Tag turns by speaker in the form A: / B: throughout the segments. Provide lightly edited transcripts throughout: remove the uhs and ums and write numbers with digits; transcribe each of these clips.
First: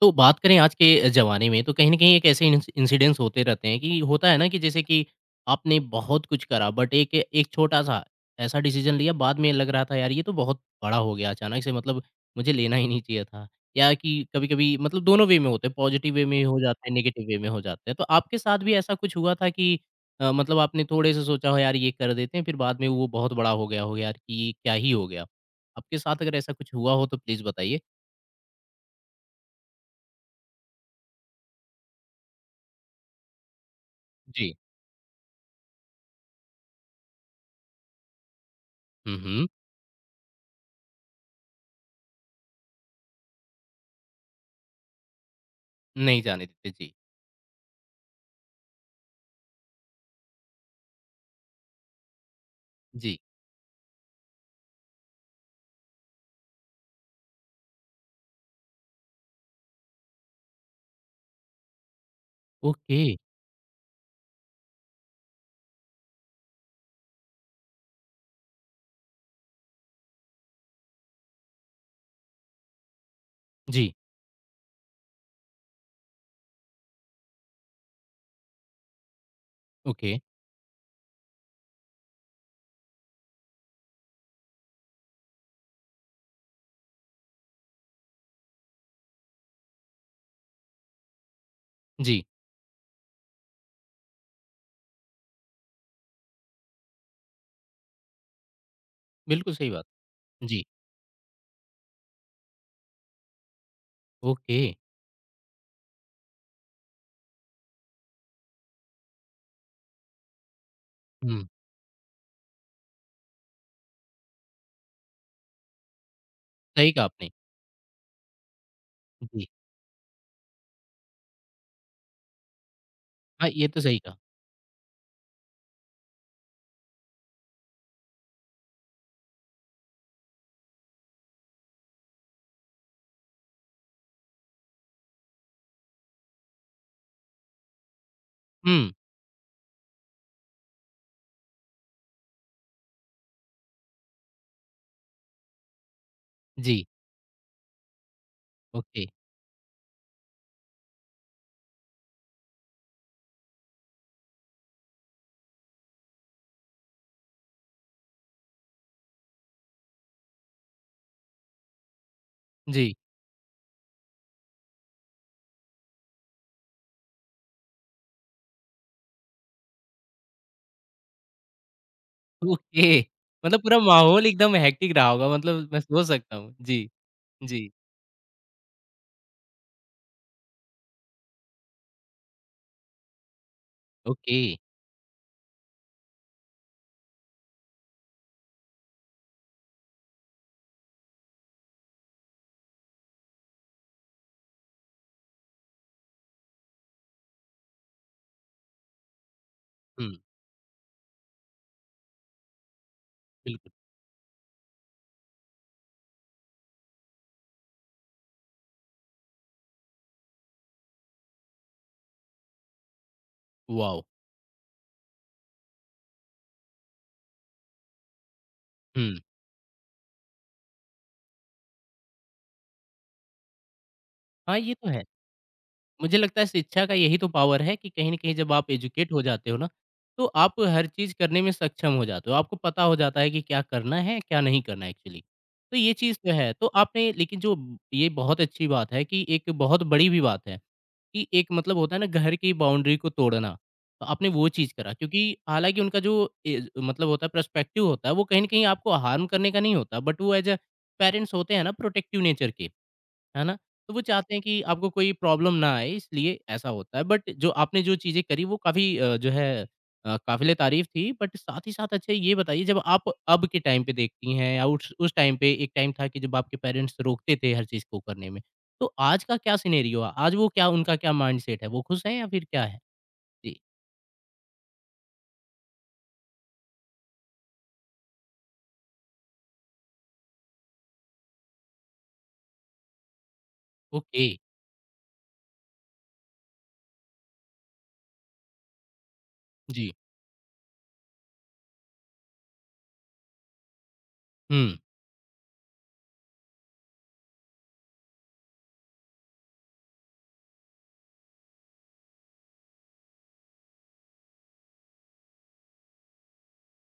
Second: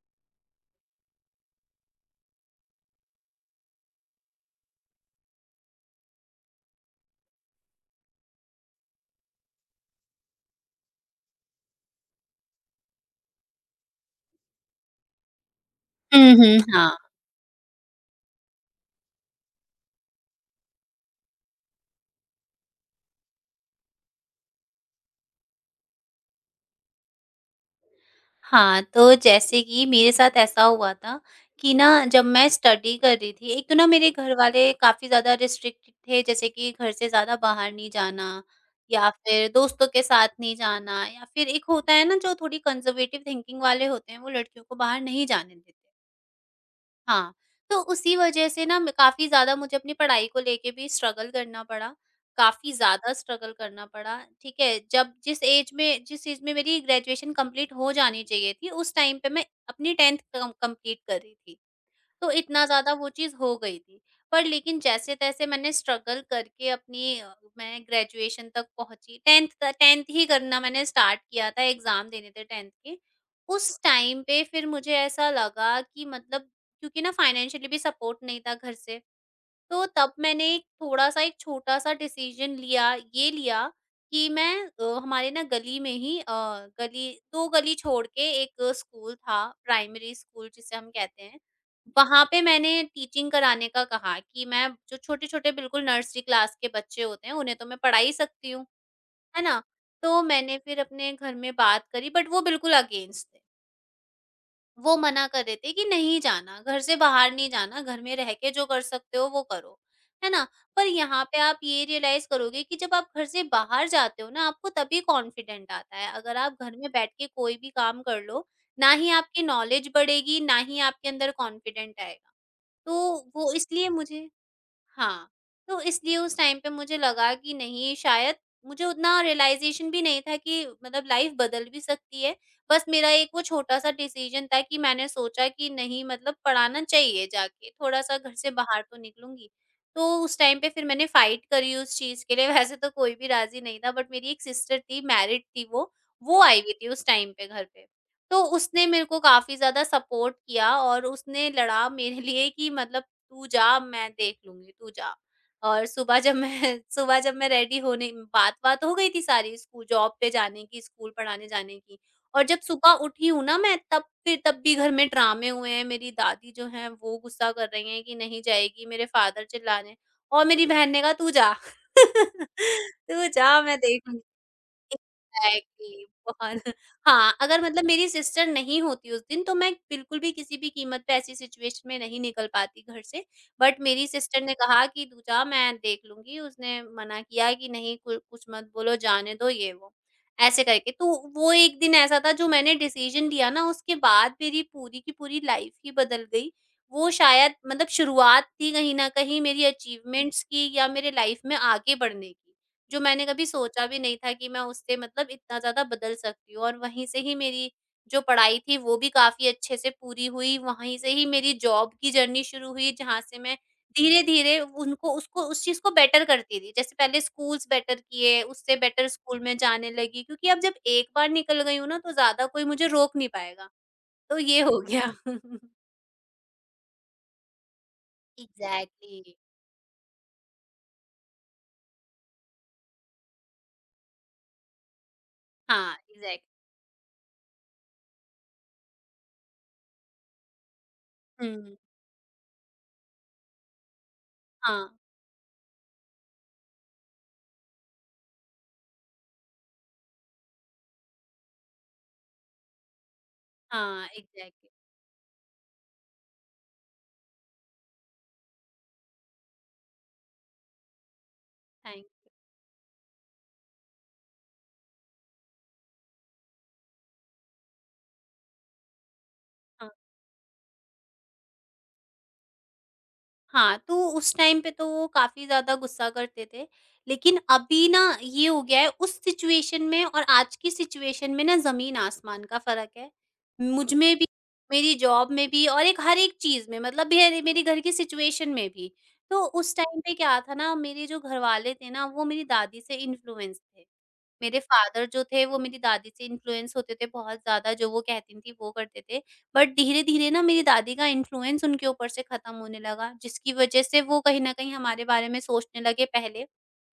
A: तो बात करें आज के ज़माने में, तो कहीं न कहीं एक ऐसे इंसिडेंट्स होते रहते हैं कि होता है ना, कि जैसे कि आपने बहुत कुछ करा बट एक एक छोटा-सा ऐसा डिसीज़न लिया, बाद में लग रहा था यार ये तो बहुत बड़ा हो गया अचानक से, मतलब मुझे लेना ही नहीं चाहिए था। या कि कभी-कभी मतलब दोनों वे में होते हैं, पॉज़िटिव वे
B: हुँ,
A: में हो
B: हुँ,
A: जाते हैं,
B: हाँ।
A: नेगेटिव वे में हो जाते हैं। तो आपके साथ भी ऐसा कुछ हुआ था कि मतलब आपने थोड़े से सोचा हो यार ये कर देते हैं, फिर बाद में वो बहुत बड़ा हो गया हो, यार कि ये क्या ही हो गया? आपके साथ अगर ऐसा कुछ हुआ हो तो प्लीज़ बताइए?
B: हाँ, तो जैसे कि मेरे साथ ऐसा हुआ था कि ना जब मैं स्टडी कर रही थी, एक तो ना मेरे घर
A: जी।
B: वाले काफ़ी ज़्यादा रिस्ट्रिक्ट थे, जैसे कि घर से ज़्यादा बाहर नहीं जाना या
A: हुँ, हुँ।
B: फिर दोस्तों के साथ नहीं जाना या फिर एक होता है ना जो थोड़ी कंज़र्वेटिव थिंकिंग वाले होते हैं, वो लड़कियों को बाहर नहीं जाने देते।
A: नहीं जाने देते। जी,
B: हाँ, तो उसी वजह से ना मैं काफ़ी ज़्यादा मुझे अपनी पढ़ाई को लेके भी स्ट्रगल करना पड़ा, काफ़ी ज़्यादा
A: जी।
B: स्ट्रगल करना पड़ा, ठीक है? जब जिस ऐज में मेरी ग्रेजुएशन कंप्लीट हो जानी चाहिए थी, उस टाइम पे मैं अपनी 10th कम कंप्लीट कर रही थी। तो इतना ज़्यादा
A: ओके।
B: वो चीज़ हो गई थी। पर लेकिन जैसे-तैसे मैंने स्ट्रगल करके अपनी मैं ग्रेजुएशन तक पहुँची, 10th त 10th ही करना मैंने स्टार्ट किया था, एग्ज़ाम देने थे 10th के। उस
A: जी,
B: टाइम पे फिर मुझे ऐसा लगा कि मतलब क्योंकि ना फाइनेंशियली भी सपोर्ट नहीं था घर से। तो
A: ओके।
B: तब मैंने एक थोड़ा-सा एक छोटा-सा डिसीज़न लिया, ये लिया कि मैं हमारे ना गली में ही अ, गली 2 गली छोड़ के एक स्कूल था, प्राइमरी स्कूल जिसे हम कहते हैं।
A: जी,
B: वहाँ पे मैंने टीचिंग कराने का कहा कि मैं जो छोटे-छोटे बिल्कुल नर्सरी क्लास के बच्चे होते हैं, उन्हें तो मैं पढ़ा ही सकती हूँ, है
A: बिल्कुल
B: ना?
A: सही बात।
B: तो मैंने
A: जी,
B: फिर अपने घर में बात करी बट वो बिल्कुल अगेंस्ट थे।
A: ओके।
B: वो मना कर देते कि नहीं जाना, घर से बाहर नहीं जाना, घर में रह के जो कर सकते हो वो करो, है ना? पर यहाँ पे
A: हुँ,
B: आप ये रियलाइज़ करोगे कि जब आप घर से बाहर जाते हो ना, आपको तभी कॉन्फिडेंट आता है। अगर आप घर में
A: सही कहा
B: बैठ के
A: आपने।
B: कोई भी काम कर लो, ना ही आपकी
A: जी,
B: नॉलेज बढ़ेगी, ना ही आपके अंदर कॉन्फिडेंट आएगा। तो
A: हाँ,
B: वो
A: ये तो
B: इसलिए
A: सही कहा।
B: मुझे, हाँ, तो इसलिए उस टाइम पे मुझे लगा कि नहीं शायद मुझे उतना रियलाइज़ेशन भी नहीं था कि मतलब लाइफ़ बदल भी सकती है। बस मेरा एक वो छोटा-सा डिसीज़न था कि मैंने सोचा कि नहीं मतलब पढ़ाना चाहिए जाके, थोड़ा-सा घर से बाहर
A: हुँ,
B: तो निकलूँगी। तो उस टाइम पे फिर मैंने फ़ाइट करी उस चीज़ के लिए, वैसे तो कोई भी राज़ी नहीं था बट मेरी एक सिस्टर थी, मैरिड थी वो आई हुई
A: जी,
B: थी उस टाइम पे घर पे। तो उसने
A: ओके,
B: मेरे को काफ़ी ज़्यादा सपोर्ट किया और उसने लड़ा मेरे लिए कि मतलब तू जा मैं देख लूँगी, तू जा। और सुबह जब मैं सुबह जब मैं रेडी होने बात-वात हो गई थी सारी स्कूल जॉब पे जाने की, स्कूल पढ़ाने जाने की और जब सुबह
A: जी,
B: उठी हूँ ना मैं तब भी घर में ड्रामे हुए हैं, मेरी दादी जो हैं वो गुस्सा कर रही हैं कि नहीं जाएगी, मेरे फादर चिल्ला रहे हैं और मेरी बहन ने कहा तू जा।
A: ओके।
B: तू
A: मतलब
B: जा
A: पूरा
B: मैं देख लूँगी।
A: माहौल एकदम हेक्टिक रहा होगा, मतलब मैं सोच
B: एग्जैक्टली
A: सकता हूँ।
B: बहुत।
A: जी,
B: हाँ, अगर
A: जी,
B: मतलब मेरी सिस्टर नहीं होती उस दिन तो मैं बिल्कुल भी किसी भी कीमत पे ऐसी सिचुएशन में नहीं निकल पाती घर से। बट मेरी
A: ओके।
B: सिस्टर ने कहा कि, "तू जा मैं देख लूँगी।" उसने मना किया कि, "नहीं कु कुछ मत बोलो, जाने दो ये वो।" ऐसे करके। तो वो एक दिन ऐसा था जो मैंने डिसीजन लिया ना उसके बाद मेरी पूरी की पूरी लाइफ ही बदल गई। वो शायद मतलब शुरुआत थी कहीं न कहीं मेरी
A: हुँ,
B: अचीवमेंट्स की या मेरे लाइफ में आगे बढ़ने की। जो मैंने कभी
A: बिल्कुल।
B: सोचा भी नहीं था कि मैं उससे मतलब इतना ज़्यादा बदल सकती हूँ। और वहीं से ही मेरी जो पढ़ाई थी वो भी काफ़ी अच्छे से पूरी हुई, वहीं से ही मेरी जॉब की जर्नी शुरू हुई जहाँ से मैं
A: वॉव!
B: धीरे-धीरे उनको उसको उस चीज़ को बेटर करती रही। जैसे पहले स्कूल्स बेटर किए, उससे बेटर
A: हुँ,
B: स्कूल में जाने लगी क्योंकि अब जब एक बार निकल गई हूँ ना तो ज़्यादा कोई मुझे रोक नहीं पाएगा। तो
A: हाँ,
B: ये
A: ये
B: हो
A: तो है।
B: गया।
A: मुझे लगता है शिक्षा का यही तो पावर है कि कहीं न कहीं जब आप एजुकेट हो
B: एग्ज़ैक्टली।
A: जाते हो ना, तो आप हर चीज़ करने में सक्षम हो जाते हो। आपको पता हो जाता है कि क्या करना है, क्या नहीं करना एक्चुअली। तो ये
B: हाँ,
A: चीज़ तो
B: एग्ज़ैक्ट।
A: है। तो आपने, लेकिन जो ये बहुत अच्छी बात है, कि एक बहुत बड़ी भी बात है, कि एक मतलब
B: हुँ,
A: होता है ना घर की बाउंड्री को तोड़ना, तो आपने वो चीज़
B: हाँ,
A: करा क्योंकि हालाँकि उनका जो एज मतलब होता है पर्सपेक्टिव होता है, वो कहीं न कहीं आपको हार्म करने का नहीं होता, बट वो एज़ अ पेरेंट्स होते हैं ना, प्रोटेक्टिव नेचर के। है ना? तो वो
B: हाँ,
A: चाहते हैं कि
B: एग्ज़ैक्टली।
A: आपको कोई प्रॉब्लम ना आए, इसलिए ऐसा होता है। बट जो आपने जो चीज़ें करी वो काफ़ी जो है काबिले तारीफ़ थी, बट साथ ही साथ
B: थैंक
A: अच्छा
B: यू।
A: ये बताइए, जब आप अब के टाइम पे देखती हैं या उस टाइम पे, एक टाइम था कि जब आपके पेरेंट्स रोकते थे हर चीज़ को करने में। तो आज का क्या
B: हाँ।
A: सिनेरियो है? आज वो क्या, उनका क्या माइंडसेट है? वो खुश हैं या फिर क्या है? जी,
B: हाँ, तो उस टाइम पे तो वो काफ़ी ज़्यादा गुस्सा करते थे। लेकिन अभी ना ये हो गया है उस सिचुएशन में और आज की सिचुएशन में ना ज़मीन-आसमान का फ़र्क है। मुझ में
A: ओके,
B: भी, मेरी जॉब में भी और एक हर एक चीज़ में मतलब मेरे मेरे घर की सिचुएशन में भी। तो उस
A: जी।
B: टाइम पे क्या था ना मेरे जो घरवाले थे ना वो मेरी दादी से इन्फ्लुएंस थे। मेरे
A: हुँ,
B: फादर जो थे वो मेरी दादी से इन्फ्लुएंस होते थे बहुत ज़्यादा, जो वो कहती थीं वो करते थे। बट धीरे-धीरे ना मेरी दादी का इन्फ्लुएंस उनके ऊपर से खत्म होने लगा, जिसकी वजह से वो कहीं न कहीं हमारे बारे में सोचने लगे पहले।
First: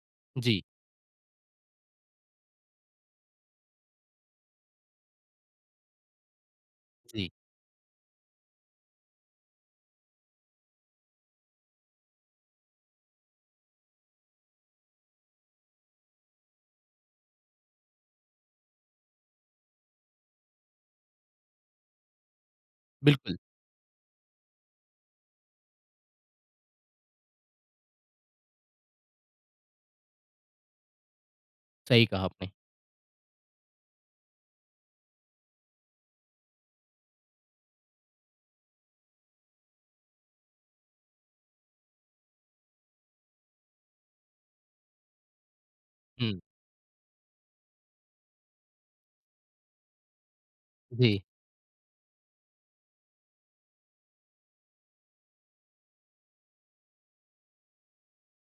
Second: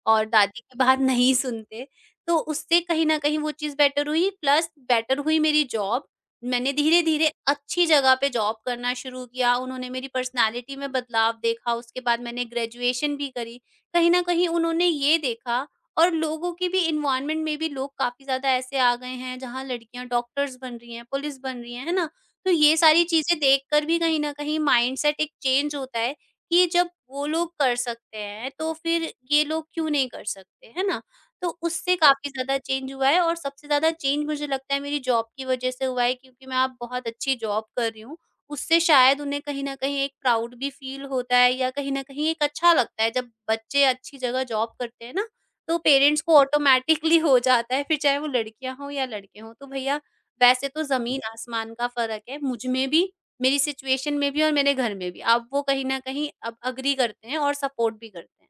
B: और दादी
A: जी,
B: की बात नहीं सुनते, तो उससे कहीं न कहीं वो चीज़ बेटर हुई प्लस बेटर हुई मेरी जॉब। मैंने
A: जी।
B: धीरे-धीरे अच्छी जगह पे जॉब करना शुरू किया, उन्होंने मेरी पर्सनैलिटी में बदलाव देखा, उसके बाद मैंने ग्रेजुएशन भी करी। कहीं न कहीं उन्होंने ये देखा और लोगों की भी एनवायरनमेंट में भी लोग काफ़ी ज़्यादा ऐसे आ गए हैं, जहाँ लड़कियाँ डॉक्टर्स बन रही हैं, पुलिस बन रही हैं, है ना? तो ये सारी
A: बिल्कुल,
B: चीज़ें देखकर भी कहीं न कहीं माइंडसेट एक चेंज होता है कि जब वो लोग कर सकते हैं, तो फिर ये लोग क्यों नहीं कर सकते, है ना? तो उससे
A: सही कहा
B: काफ़ी
A: आपने।
B: ज़्यादा चेंज हुआ है और सबसे ज़्यादा चेंज मुझे लगता है मेरी जॉब की वज़ह से हुआ है क्योंकि मैं अब बहुत अच्छी जॉब कर रही हूँ। उससे शायद उन्हें कहीं न कहीं एक प्राउड भी फ़ील होता है या कहीं न कहीं एक अच्छा लगता है जब बच्चे अच्छी जगह जॉब करते हैं ना, तो पेरेंट्स को
A: हुँ,
B: ऑटोमैटिकली हो जाता है फिर चाहे वो लड़कियाँ हों या लड़के हों। तो भैया वैसे तो
A: जी।
B: ज़मीन-आसमान का फ़र्क है मुझ में भी, मेरी सिचुएशन में भी और मेरे घर में भी। अब वो कहीं न कहीं अब एग्री करते हैं और सपोर्ट भी करते हैं।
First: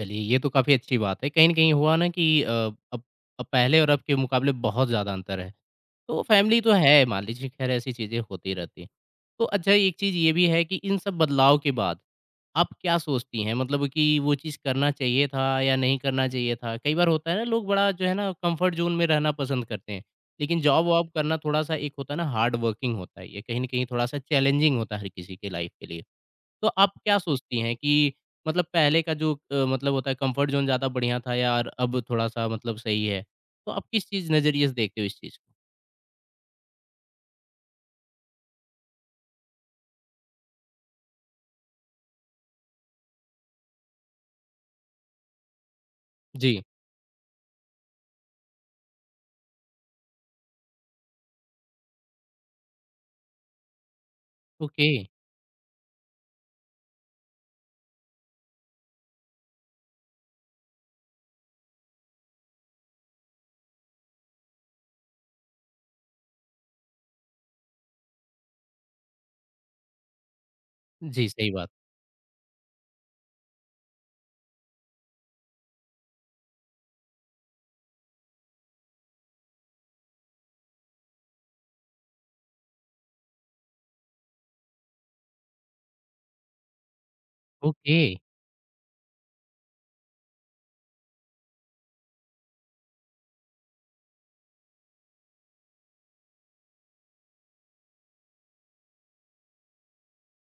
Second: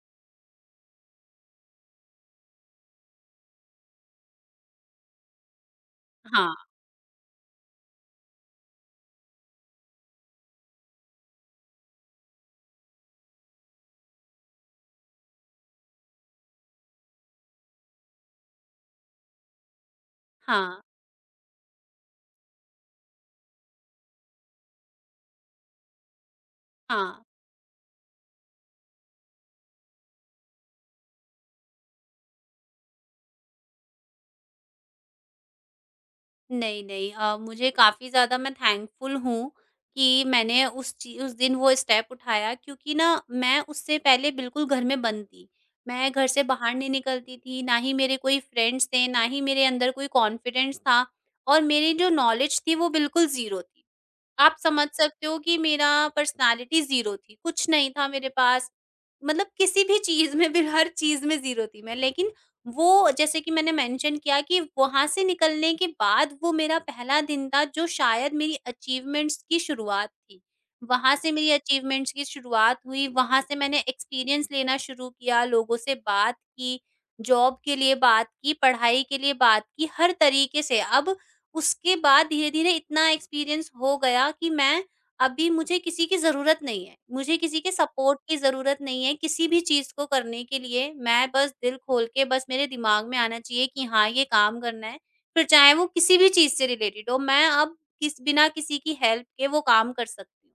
A: चलिए, ये तो काफ़ी अच्छी बात है। कहीं न कहीं हुआ ना कि अब पहले और अब के मुकाबले बहुत ज़्यादा अंतर है। तो
B: हाँ,
A: फैमिली तो है, मान लीजिए ख़ैर ऐसी चीज़ें होती रहती हैं। तो अच्छा, एक चीज़ ये भी है कि इन सब बदलाव के बाद आप क्या सोचती हैं? मतलब कि वो चीज़ करना चाहिए था या नहीं करना चाहिए था? कई बार होता है ना लोग बड़ा जो है ना कम्फ़र्ट ज़ोन में रहना पसंद करते हैं। लेकिन
B: हाँ,
A: जॉब-वॉब करना थोड़ा-सा एक होता है ना हार्ड वर्किंग होता है ये, कहीं न कहीं थोड़ा-सा चैलेंजिंग होता है हर किसी के लाइफ़ के लिए। तो आप क्या
B: हाँ।
A: सोचती हैं कि मतलब पहले का जो मतलब होता है कंफर्ट ज़ोन ज़्यादा बढ़िया था या अब थोड़ा-सा मतलब सही है? तो आप किस चीज़, नज़रिए से देखते हो इस चीज़ को?
B: नहीं, नहीं मुझे काफ़ी ज़्यादा, मैं थैंकफुल हूँ कि मैंने उस ची उस दिन वो स्टेप उठाया क्योंकि ना मैं उससे पहले बिल्कुल घर में बंद थी। मैं घर से
A: जी।
B: बाहर नहीं निकलती थी, ना ही मेरे कोई फ्रेंड्स थे, ना ही मेरे अंदर कोई कॉन्फिडेंस था और मेरी जो नॉलेज थी वो बिल्कुल ज़ीरो थी। आप समझ
A: ओके।
B: सकते हो कि मेरा पर्सनैलिटी ज़ीरो थी, कुछ नहीं था मेरे पास। मतलब किसी भी चीज़ में भी हर चीज़ में ज़ीरो थी मैं, लेकिन वो जैसे कि मैंने मेंशन किया कि वहाँ से निकलने के बाद वो मेरा पहला दिन था जो शायद मेरी अचीवमेंट्स की शुरुआत थी। वहाँ
A: जी,
B: से
A: सही
B: मेरी
A: बात।
B: अचीवमेंट्स की शुरुआत हुई, वहाँ से मैंने एक्सपीरियंस लेना शुरू किया, लोगों से बात की, जॉब के लिए बात की, पढ़ाई के लिए बात की, हर तरीके से। अब उसके बाद धीरे-धीरे इतना एक्सपीरियंस हो गया कि मैं, अभी मुझे किसी की ज़रूरत नहीं है, मुझे किसी के
A: ओके,
B: सपोर्ट की ज़रूरत नहीं है, किसी भी चीज़ को करने के लिए मैं बस दिल खोल के बस मेरे दिमाग में आना चाहिए कि हाँ, ये काम करना है, फिर चाहे वो किसी भी चीज़ से रिलेटेड हो, मैं अब किस बिना किसी की हेल्प के वो काम कर सकती हूँ।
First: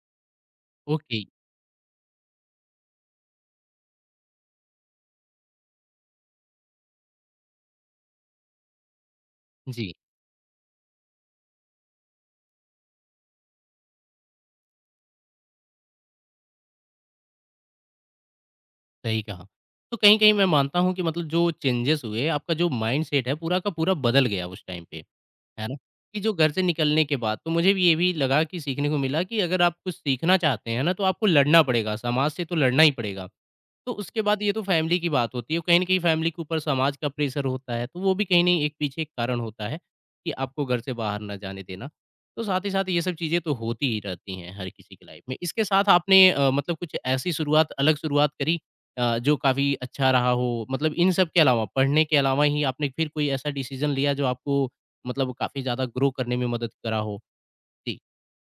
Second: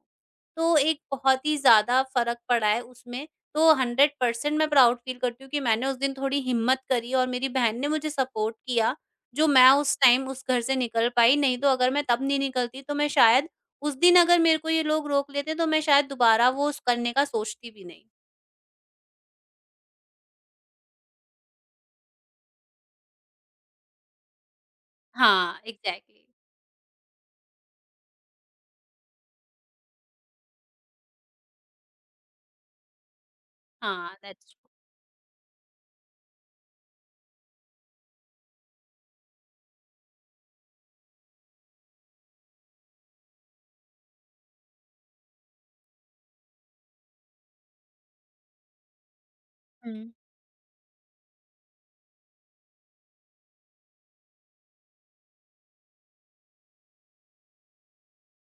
B: तो एक
A: ओके।
B: बहुत ही ज़्यादा फ़र्क पड़ा है उसमें, तो 100% मैं प्राउड फील करती हूँ कि मैंने उस दिन थोड़ी हिम्मत करी और मेरी बहन ने मुझे सपोर्ट किया जो मैं
A: जी,
B: उस टाइम उस घर से निकल पाई, नहीं तो अगर मैं तब नहीं निकलती तो मैं शायद उस दिन अगर मेरे को ये लोग रोक लेते तो मैं शायद दोबारा वो स करने का सोचती भी नहीं।
A: सही कहा। तो कहीं-कहीं मैं मानता हूँ कि मतलब जो चेंजेज़ हुए, आपका जो माइंडसेट है पूरा का पूरा बदल गया उस टाइम पे,
B: हाँ,
A: है ना? कि
B: एग्ज़ैक्टली।
A: जो घर से निकलने के बाद तो मुझे भी ये भी लगा कि सीखने को मिला कि अगर आप कुछ सीखना चाहते हैं ना, तो आपको लड़ना पड़ेगा, समाज से तो लड़ना ही पड़ेगा। तो
B: हाँ,
A: उसके बाद ये
B: दैट्स
A: तो फैमिली की बात होती है, कहीं न कहीं फैमिली के ऊपर समाज का प्रेशर होता है, तो वो भी कहीं न कहीं एक पीछे एक कारण होता है, कि आपको घर से बाहर ना जाने देना। तो साथ ही साथ ये सब चीज़ें तो होती ही रहती हैं हर किसी की लाइफ़ में। इसके साथ आपने मतलब कुछ ऐसी शुरुआत अलग शुरुआत करी जो काफ़ी
B: ट्रू।
A: अच्छा रहा हो? मतलब इन सब के अलावा, पढ़ने के अलावा ही आपने फिर कोई ऐसा डिसीज़न लिया जो आपको मतलब काफ़ी ज़्यादा ग्रो करने में मदद करा हो? जी,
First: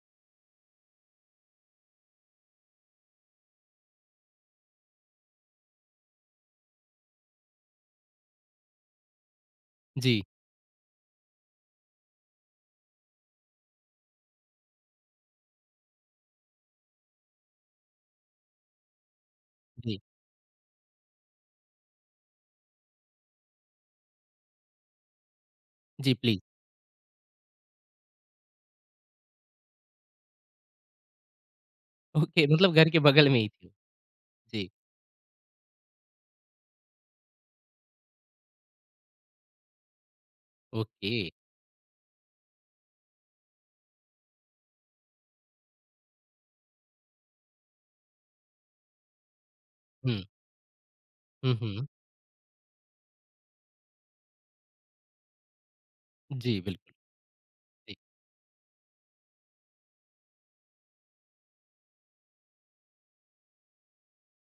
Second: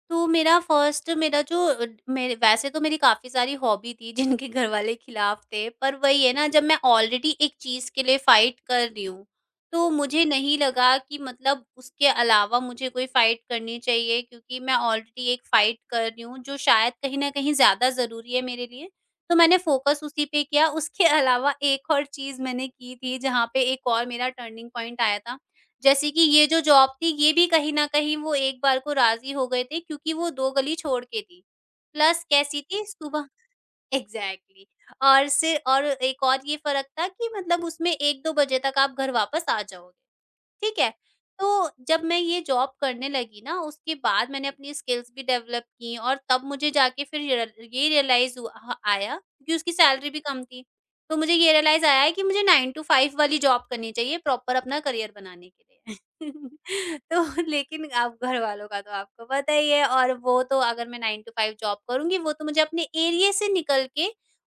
B: तो मेरा फर्स्ट मेरा जो अ, मेरे वैसे तो मेरी काफ़ी सारी हॉबी थी जिनके घर वाले खिलाफ थे, पर वही है ना जब मैं ऑलरेडी एक चीज़ के लिए फाइट कर रही हूँ, तो
A: जी,
B: मुझे नहीं लगा कि मतलब उसके अलावा मुझे कोई फाइट करनी चाहिए क्योंकि मैं ऑलरेडी एक फाइट कर रही हूँ जो शायद कहीं न कहीं ज़्यादा ज़रूरी है मेरे लिए। तो मैंने फ़ोकस
A: जी,
B: उसी पे किया, उसके अलावा एक और चीज़ मैंने की थी जहाँ पे एक और मेरा टर्निंग पॉइंट आया था। जैसे
A: जी
B: कि
A: प्लीज़।
B: ये जो जॉब थी, ये भी कहीं न कहीं वो एक बार को राज़ी हो गए थे क्योंकि वो 2 गली छोड़ के थी। प्लस
A: ओके,
B: कैसी
A: मतलब
B: थी
A: घर के
B: सुबह।
A: बगल में ही थी।
B: एग्ज़ैक्टली।
A: जी,
B: और एक और ये फ़र्क था कि मतलब उसमें 1-2 बजे तक आप घर वापस आ जाओगे। ठीक है?
A: ओके।
B: तो जब मैं ये जॉब करने लगी ना उसके बाद मैंने अपनी स्किल्स भी डेवलप की और तब मुझे जाके फिर रियल ये रियलाइज़ हुआ ह आया क्योंकि उसकी सैलरी भी
A: हुँ।
B: कम थी। तो मुझे ये
A: हुँ,
B: रियलाइज़
A: हुँ।
B: आया है कि मुझे 9 टू 5 वाली जॉब करनी चाहिए, प्रॉपर अपना करियर बनाने के लिए।
A: जी, बिल्कुल,
B: तो लेकिन
A: जी।
B: अब घरवालों का तो आपको पता ही है, और वो तो अगर मैं 9 टू 5 जॉब करूँगी, वो तो मुझे अपने एरिया से निकल के,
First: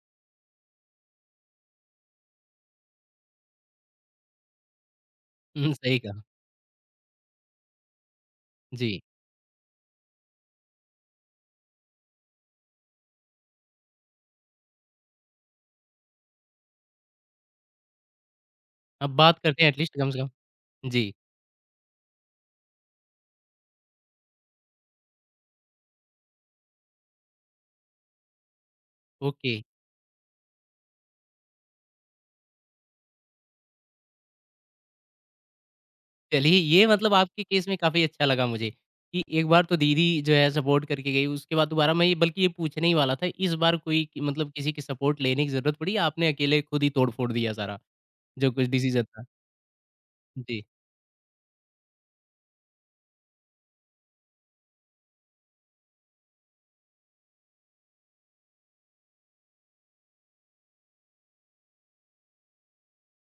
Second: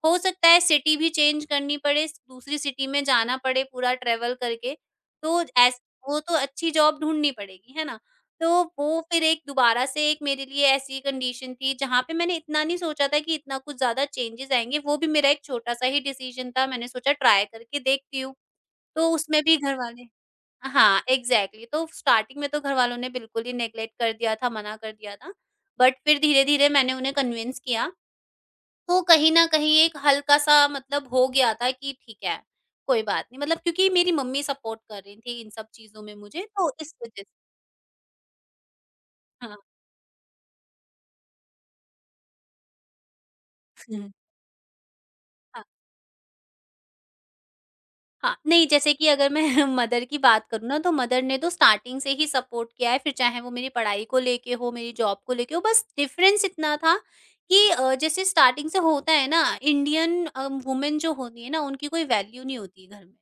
B: हो सकता है सिटी भी चेंज करनी पड़े, दूसरी सिटी में जाना पड़े पूरा ट्रैवल करके। तो
A: हुँ,
B: ऐस
A: सही
B: वो
A: कहा।
B: तो अच्छी जॉब ढूँढनी पड़ेगी, है ना? तो वो
A: जी,
B: फिर एक दोबारा से एक मेरे लिए ऐसी कंडीशन थी जहाँ पे मैंने इतना नहीं सोचा था कि इतना कुछ ज़्यादा चेंजेज़ आएँगे। वो भी मेरा एक छोटा-सा ही डिसीज़न था, मैंने सोचा ट्राई करके देखती हूँ।
A: अब
B: तो
A: बात
B: उसमें भी
A: करते हैं एटलीस्ट
B: घरवाले।
A: कम से कम।
B: हाँ,
A: जी,
B: एग्ज़ैक्टली। तो स्टार्टिंग में तो घरवालों ने बिल्कुल ही नेगलेक्ट कर दिया था, मना कर दिया था। बट फिर धीरे-धीरे मैंने उन्हें कन्विंस किया, तो कहीं न
A: ओके।
B: कहीं एक हल्का-सा मतलब हो गया था कि ठीक है, कोई बात नहीं। मतलब, क्योंकि मेरी मम्मी सपोर्ट कर रही थी इन सब चीज़ों में मुझे,
A: चलिए,
B: तो
A: ये
B: इस
A: मतलब
B: वज़ह से।
A: आपके केस में काफ़ी अच्छा लगा मुझे, कि एक
B: हाँ।
A: बार तो दीदी जो है सपोर्ट करके गई, उसके बाद दोबारा मैं ये, बल्कि ये पूछने ही वाला था, इस बार कोई कि मतलब किसी की सपोर्ट लेने की
B: हाँ,
A: ज़रूरत पड़ी या आपने अकेले खुद ही तोड़-फोड़ दिया सारा,
B: हाँ,
A: जो कुछ
B: नहीं, जैसे
A: डिसीज़न
B: कि
A: था?
B: अगर मैं मदर की बात
A: जी,
B: करूँ ना, तो मदर ने तो स्टार्टिंग से ही सपोर्ट किया है, फिर चाहे वो मेरी पढ़ाई को लेके हो, मेरी जॉब को लेके हो। बस डिफ़रेंस इतना था कि जैसे स्टार्टिंग से होता है ना, इंडियन वुमेन जो होती है ना, उनकी कोई वैल्यू नहीं होती घर में।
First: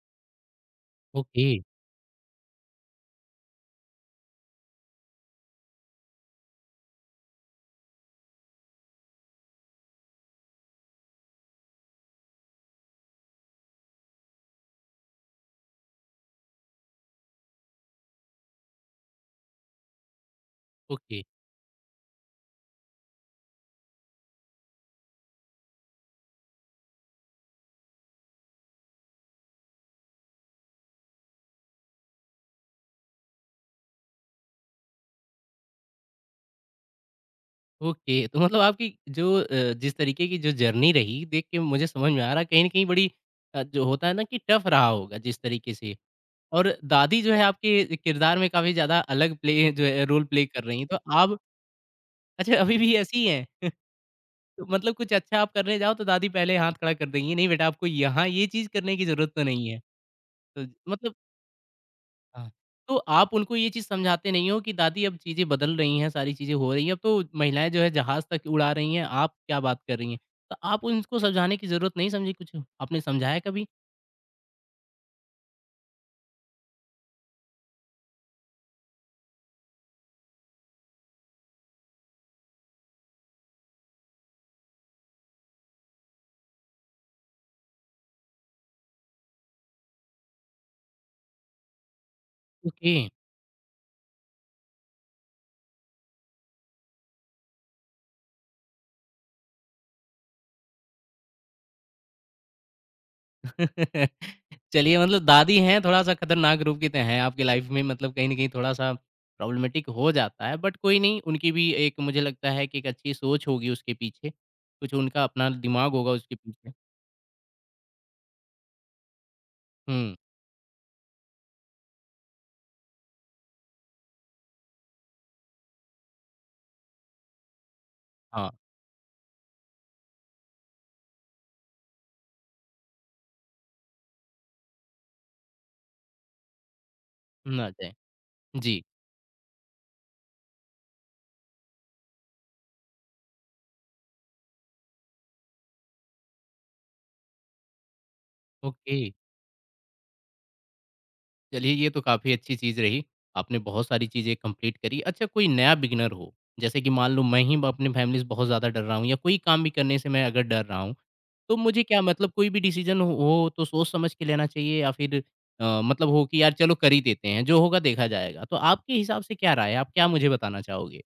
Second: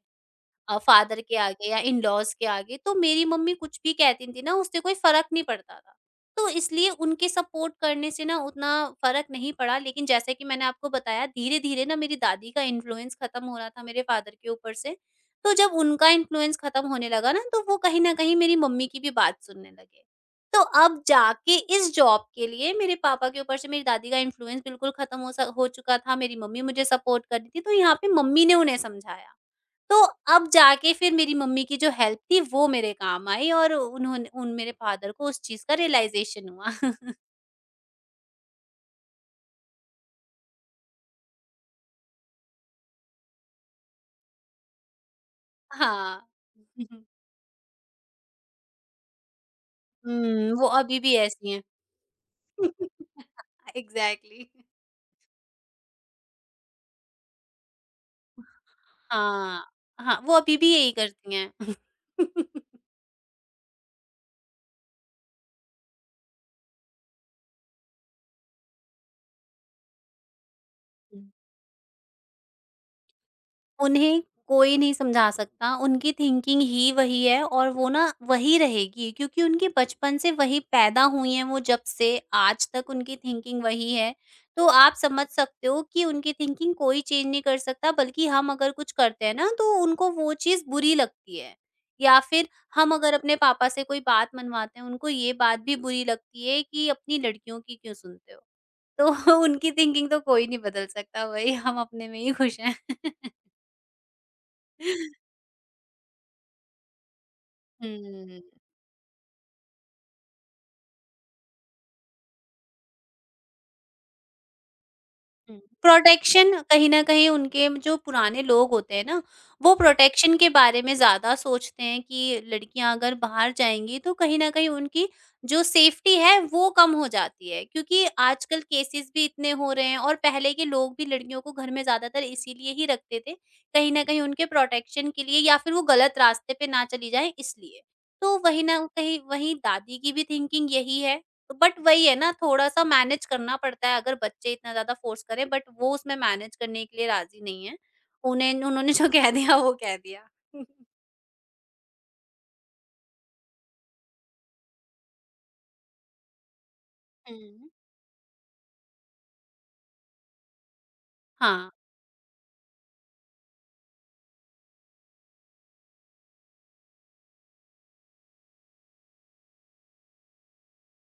B: फादर के
A: ओके,
B: आगे या इन-लॉज़ के आगे, तो मेरी मम्मी कुछ भी कहती थी ना, उससे कोई फ़र्क नहीं पड़ता था। तो इसलिए उनके सपोर्ट करने से ना उतना फ़र्क नहीं पड़ा, लेकिन जैसे कि मैंने आपको बताया, धीरे-धीरे ना मेरी दादी का इन्फ्लुएंस खत्म हो रहा था मेरे फादर के ऊपर से। तो जब उनका इन्फ्लुएंस खत्म होने लगा ना, तो वो कहीं न कहीं मेरी मम्मी की भी बात सुनने लगे। तो अब
A: ओके,
B: जाके इस जॉब के लिए मेरे पापा के ऊपर से मेरी दादी का इन्फ्लुएंस बिल्कुल खत्म हो चुका था, मेरी मम्मी मुझे सपोर्ट कर रही थी, तो यहाँ पे मम्मी ने उन्हें समझाया। तो अब जाके फिर मेरी मम्मी की जो हेल्प थी वो मेरे काम आई, और उन्होंने उन मेरे फादर को उस चीज़ का रियलाइज़ेशन हुआ।
A: ओके। तो मतलब आपकी जो जिस तरीके की जो जर्नी रही, देख के मुझे समझ में आ रहा है कहीं न कहीं बड़ी जो होता है ना कि टफ़ रहा होगा जिस तरीके से,
B: हाँ।
A: और दादी जो है आपके किरदार में काफ़ी ज़्यादा अलग प्ले जो है रोल प्ले
B: हुँ,
A: कर
B: वो
A: रही हैं, तो
B: अभी भी
A: आप
B: ऐसी हैं।
A: अच्छा अभी भी ऐसी ही हैं?
B: एग्ज़ैक्टली।
A: तो मतलब कुछ अच्छा आप करने जाओ तो दादी पहले हाथ खड़ा कर देंगी, नहीं बेटा आपको यहाँ ये चीज़ करने की ज़रूरत तो नहीं
B: हाँ।
A: है।
B: हाँ, वो अभी
A: तो
B: भी यही
A: मतलब
B: करती हैं।
A: हाँ, तो आप उनको ये चीज़ समझाते नहीं हो कि दादी अब चीज़ें बदल रही हैं, सारी चीज़ें हो रही हैं, अब तो महिलाएँ जो है जहाज़ तक उड़ा रही हैं, आप क्या बात कर रही हैं? तो आप उनको समझाने की ज़रूरत नहीं समझी कुछ? आपने समझाया कभी?
B: उन्हें कोई नहीं समझा सकता, उनकी थिंकिंग ही वही है, और वो ना वही रहेगी, क्योंकि उनकी बचपन से वही पैदा हुई हैं वो, जब से आज तक उनकी थिंकिंग वही है। तो आप समझ सकते हो कि उनकी थिंकिंग कोई चेंज नहीं कर सकता, बल्कि हम अगर कुछ करते हैं ना, तो उनको वो चीज़ बुरी लगती है। या फिर हम
A: ओके।
B: अगर अपने पापा से कोई बात मनवाते हैं, उनको ये बात भी बुरी लगती है कि अपनी लड़कियों की क्यों सुनते हो? तो उनकी थिंकिंग तो कोई नहीं बदल सकता, वही हम अपने में ही खुश हैं।
A: चलिए मतलब दादी हैं, थोड़ा-सा खतरनाक रूप की तो हैं आपकी लाइफ़ में, मतलब कहीं न
B: हुँ,
A: कहीं थोड़ा-सा प्रॉब्लमेटिक हो जाता है, बट कोई नहीं, उनकी भी एक मुझे लगता है कि एक अच्छी सोच होगी उसके पीछे, कुछ उनका अपना
B: हुँ।
A: दिमाग होगा उसके
B: प्रोटेक्शन,
A: पीछे।
B: कहीं न कहीं उनके जो पुराने लोग होते हैं ना, वो
A: हुँ,
B: प्रोटेक्शन के बारे में ज़्यादा सोचते हैं कि लड़कियाँ अगर बाहर जाएँगी तो कहीं न कहीं उनकी जो सेफ्टी है वो कम हो जाती है। क्योंकि
A: हाँ,
B: आजकल केसेज़ भी इतने हो रहे हैं, और पहले के लोग भी लड़कियों को घर में ज़्यादातर इसीलिए ही रखते थे, कहीं न कहीं उनके प्रोटेक्शन के लिए, या फिर वो गलत रास्ते पे ना चली जाएँ
A: ना
B: इसलिए।
A: जाए।
B: तो वहीं ना
A: जी,
B: कहीं वहीं दादी की भी थिंकिंग यही है, बट वही है ना, थोड़ा-सा मैनेज करना पड़ता है अगर बच्चे इतना ज़्यादा फ़ोर्स करें, बट वो उसमें मैनेज करने के लिए राज़ी नहीं है। उन्हें उन्होंने
A: ओके,
B: जो कह दिया वो कह दिया।
A: चलिए ये तो काफ़ी अच्छी चीज़ रही, आपने बहुत सारी चीज़ें कंप्लीट करी। अच्छा, कोई नया बिगिनर हो, जैसे कि मान लो मैं ही
B: हुँ।
A: अपनी फैमिली से बहुत ज़्यादा डर रहा हूँ या कोई काम भी करने से मैं अगर डर रहा हूँ, तो
B: हाँ।
A: मुझे क्या, मतलब कोई भी डिसीजन हो तो सोच-समझ के लेना चाहिए या फिर मतलब हो कि यार चलो कर ही देते हैं, जो होगा देखा जाएगा। तो आपके हिसाब से क्या राय है? आप क्या मुझे बताना चाहोगे?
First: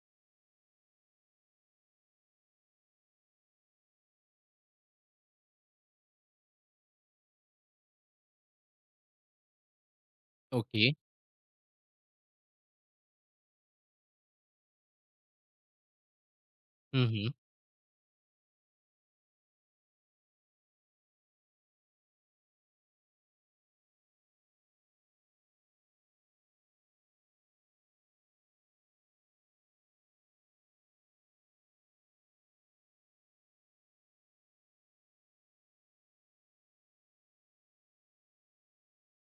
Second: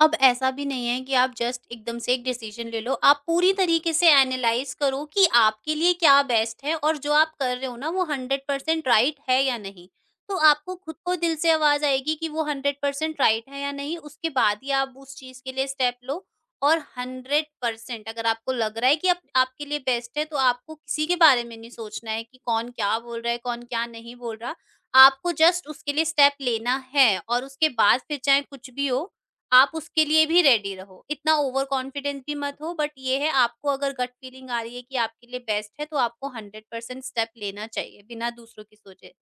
B: अब ऐसा भी नहीं है कि आप जस्ट एकदम से एक डिसीजन ले लो। आप पूरी तरीके से एनालाइज़ करो कि आपके लिए क्या बेस्ट है, और जो आप कर रहे हो ना वो 100% राइट है या नहीं? तो आपको
A: ओके।
B: खुद को दिल से आवाज़ आएगी कि वो 100% राइट है या नहीं? उसके बाद ही आप उस चीज़ के लिए स्टेप लो। और
A: हुँ, हुँ।
B: 100% अगर आपको लग रहा है कि आप आपके लिए बेस्ट है, तो आपको किसी के बारे में नहीं सोचना है कि कौन क्या बोल रहा है, कौन क्या नहीं बोल रहा। आपको जस्ट उसके लिए स्टेप लेना है, और उसके बाद फिर चाहे कुछ भी हो, आप उसके लिए भी रेडी रहो। इतना ओवर कॉन्फिडेंट भी मत हो, बट ये है, आपको अगर गट फीलिंग आ रही है कि आपके लिए बेस्ट है तो आपको 100% स्टेप लेना चाहिए, बिना दूसरों की सोचे।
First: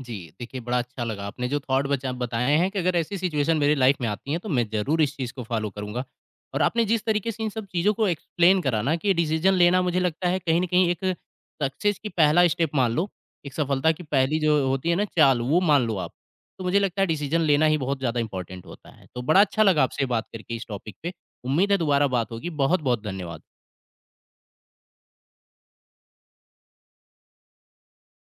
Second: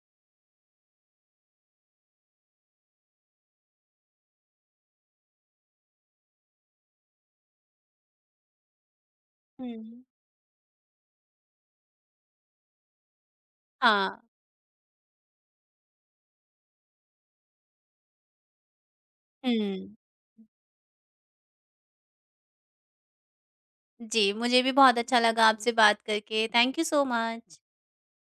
A: जी, देखिए बड़ा अच्छा लगा आपने जो थॉट बचा बताए हैं, कि अगर ऐसी सिचुएशन मेरी लाइफ में आती है तो मैं ज़रूर इस चीज़ को फॉलो करूँगा। और आपने जिस तरीके से इन सब चीज़ों को एक्सप्लेन करा ना, कि डिसीज़न लेना मुझे
B: हुँ।
A: लगता है कहीं न कहीं एक सक्सेस की पहला स्टेप मान लो, एक सफलता की
B: हाँ।
A: पहली जो होती है ना चाल वो मान लो आप। तो मुझे लगता है डिसीज़न लेना ही बहुत ज़्यादा इम्पोर्टेंट होता है। तो बड़ा अच्छा लगा
B: हुँ।
A: आपसे बात करके इस टॉपिक पे। उम्मीद है दोबारा बात होगी। बहुत-बहुत धन्यवाद।
B: जी, मुझे भी बहुत अच्छा लगा आपसे बात करके। Thank you so much.